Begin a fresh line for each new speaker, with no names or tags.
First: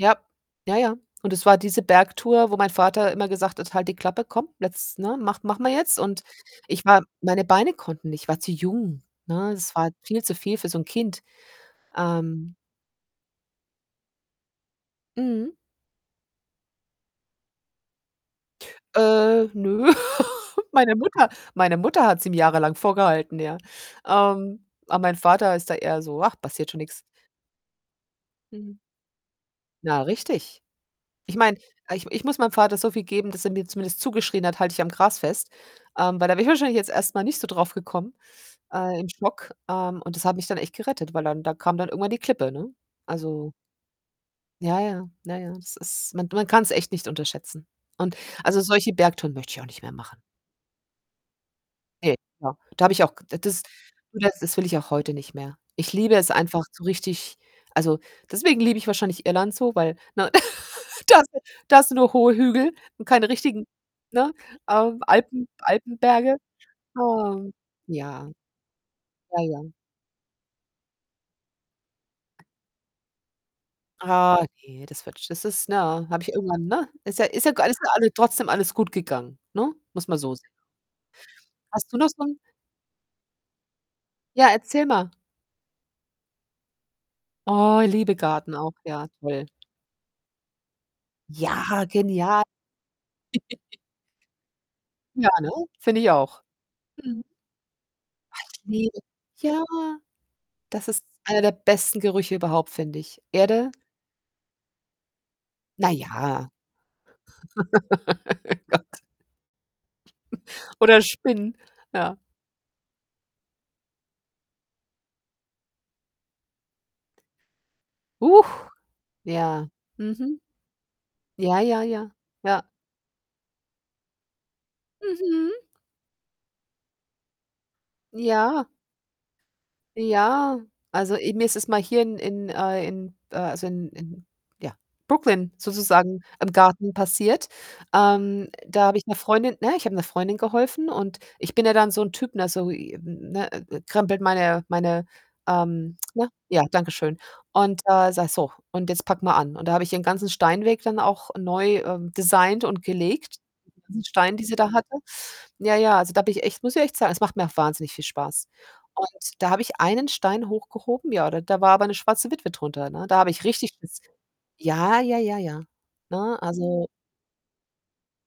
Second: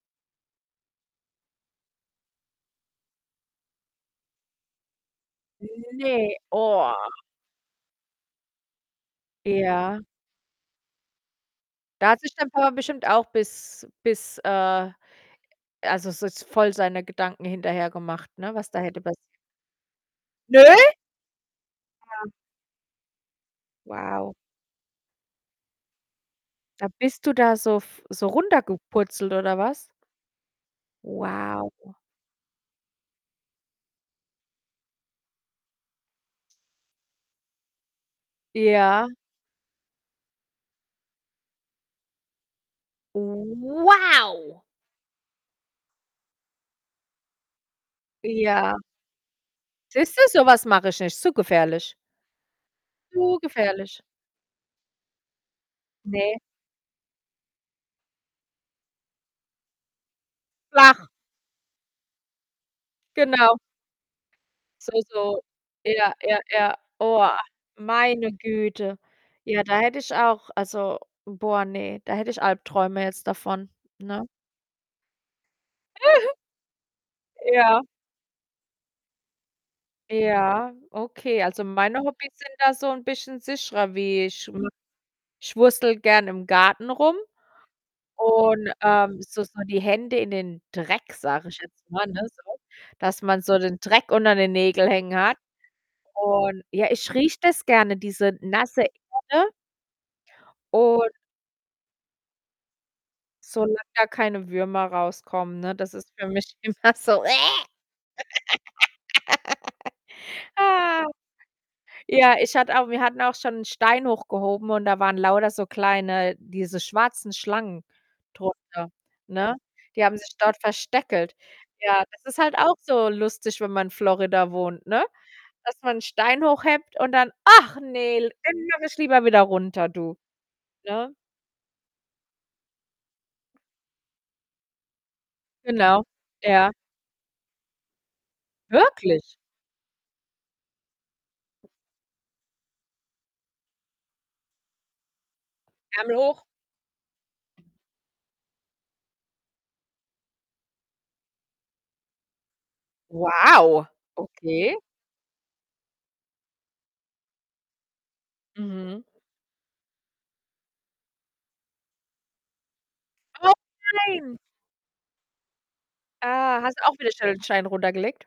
Ja. Ja, ja, und es war diese Bergtour, wo mein Vater immer gesagt hat: „Halt die Klappe, komm, jetzt, ne, mach machen wir jetzt.“ Und
Ne,
ich
oh.
war meine Beine konnten nicht, ich war zu jung, ne? Es war
Ja.
viel zu viel für so 'n Kind.
Da hat sich dein
Ähm
Papa bestimmt auch bis bis, äh
Mhm.
also, so voll seine Gedanken hinterher gemacht, ne, was da hätte passieren
Äh, nö.
Nö?
Meine Mutter meine Mutter hat's
Ja.
ihm jahrelang vorgehalten, ja.
Wow.
Ähm, aber mein Vater ist da eher so: „Ach, passiert schon
Da
nix."
bist du da so f so
Mhm.
runtergepurzelt oder was?
Na, richtig. Ich meine,
Wow.
ich ich muss meinem Vater so viel geben, dass er mir zumindest zugeschrien hat: „Halt dich am Gras fest.“ Ähm, weil da wäre ich wahrscheinlich jetzt erst mal nicht so drauf gekommen, äh, im
Ja.
Schock. Ähm, und das hat mich dann echt gerettet, weil dann da kam dann irgendwann die Klippe, ne? Also
Wow!
Ja, ja. Na ja, das ist man man kann's echt nicht unterschätzen. Und also,
Ja.
solche Bergtouren möchte ich auch nicht mehr
Siehst
machen.
du, so was mache ich nicht. Zu gefährlich.
Ne. [unintelligible] Da habe ich auch k
Zu
das
gefährlich.
du das das will ich auch heute nicht mehr. Ich liebe es
Ne.
einfach so richtig also, deswegen liebe ich wahrscheinlich Irland so, weil, ne,
Flach.
da [unintelligible] da hast du nur hohe Hügel und keine
Genau.
richtigen ne, ähm,
So, so.
Alpen
Ja,
Alpenberge.
ja, ja. Oah,
Ähm, ja.
meine Güte.
Ja, ja.
Ja, da hätte ich auch also, boah, ne, da hätte ich Albträume jetzt davon, ne?
Ah, ne, das wird sch das ist ne eh habe ich irgendwann, ne? Ist ja ist ja g alles
Ja.
alles trotzdem alles gut gegangen, ne? Muss man so sehen.
Ja, okay. Also,
Hast du
meine
noch so
Hobbys
'n
sind da so 'n bisschen sicherer wie
Ja,
[unintelligible]
erzähl mal.
ich wurstele gern im Garten rum
Oh, liebe Garten
und,
auch, ja
ähm so
toll.
so die Hände in den Dreck, sage ich
Ja,
jetzt mal, ne?
genial.
So, dass man so den Dreck unter den Nägeln hängen
Ja,
hat
ne? Finde ich auch.
und ja, ich
Mhm.
rieche das gerne, diese
[unintelligible]
nasse
Ne, [unintelligible]
Erde.
Ja, das ist
Und
einer der besten Gerüche überhaupt, find ich. Erde
solange da keine Würmer rauskommen, ne?
Na
Das ist für
ja.
mich immer so: Wäh.
Gott. Oder Spinnen, ja.
Ja, ich hatte auch wir hatten auch schon 'n Stein hochgehoben und da waren lauter so kleine diese schwarzen Schlangen
Huch,
drunter, ne?
ja.
Die haben sich
Mhm.
dort versteckelt.
Ja, ja,
Ja,
ja.
das ist halt
Ja.
auch so lustig, wenn man in Florida wohnt, ne,
Mhm.
dass man 'n Stein hochhebt und dann: „Ach ne, l
Ja.
den mache ich lieber wieder runter, du.“
Ja,
Ne?
also, i mir ist es mal hier in in äh, in äh, also in in, ja, Brooklyn
Genau,
sozusagen im
ja.
Garten passiert. Ähm, da habe ich 'ner
Wirklich?
Freundin ne, ich habe 'ner Freundin geholfen, und ich bin ja dann so 'n Typ, ne, so, i hm, ne, krempelt meine meine ähm,
Ärmel
ne,
hoch.
ja, danke schön und, äh, sage: „So und jetzt packen wir an.“ Und da habe ihren ganzen Steinweg dann auch neu, ähm, designt und gelegt, die
Wow,
ganzen Steine, die sie da
okay.
hatte. Ja, ja, also da habe ich echt muss ich echt sagen, es macht mir auch wahnsinnig viel Spaß
Mhm.
und da habe ich einen Stein hochgehoben ja, da war aber 'ne schwarze Witwe drunter, ne? Da habe ich
Oh,
richtig Schiss g
nein.
Ja, ja, ja, ja, ne?
Ah, hast du
Also
auch wieder schnell den Stein runtergelegt?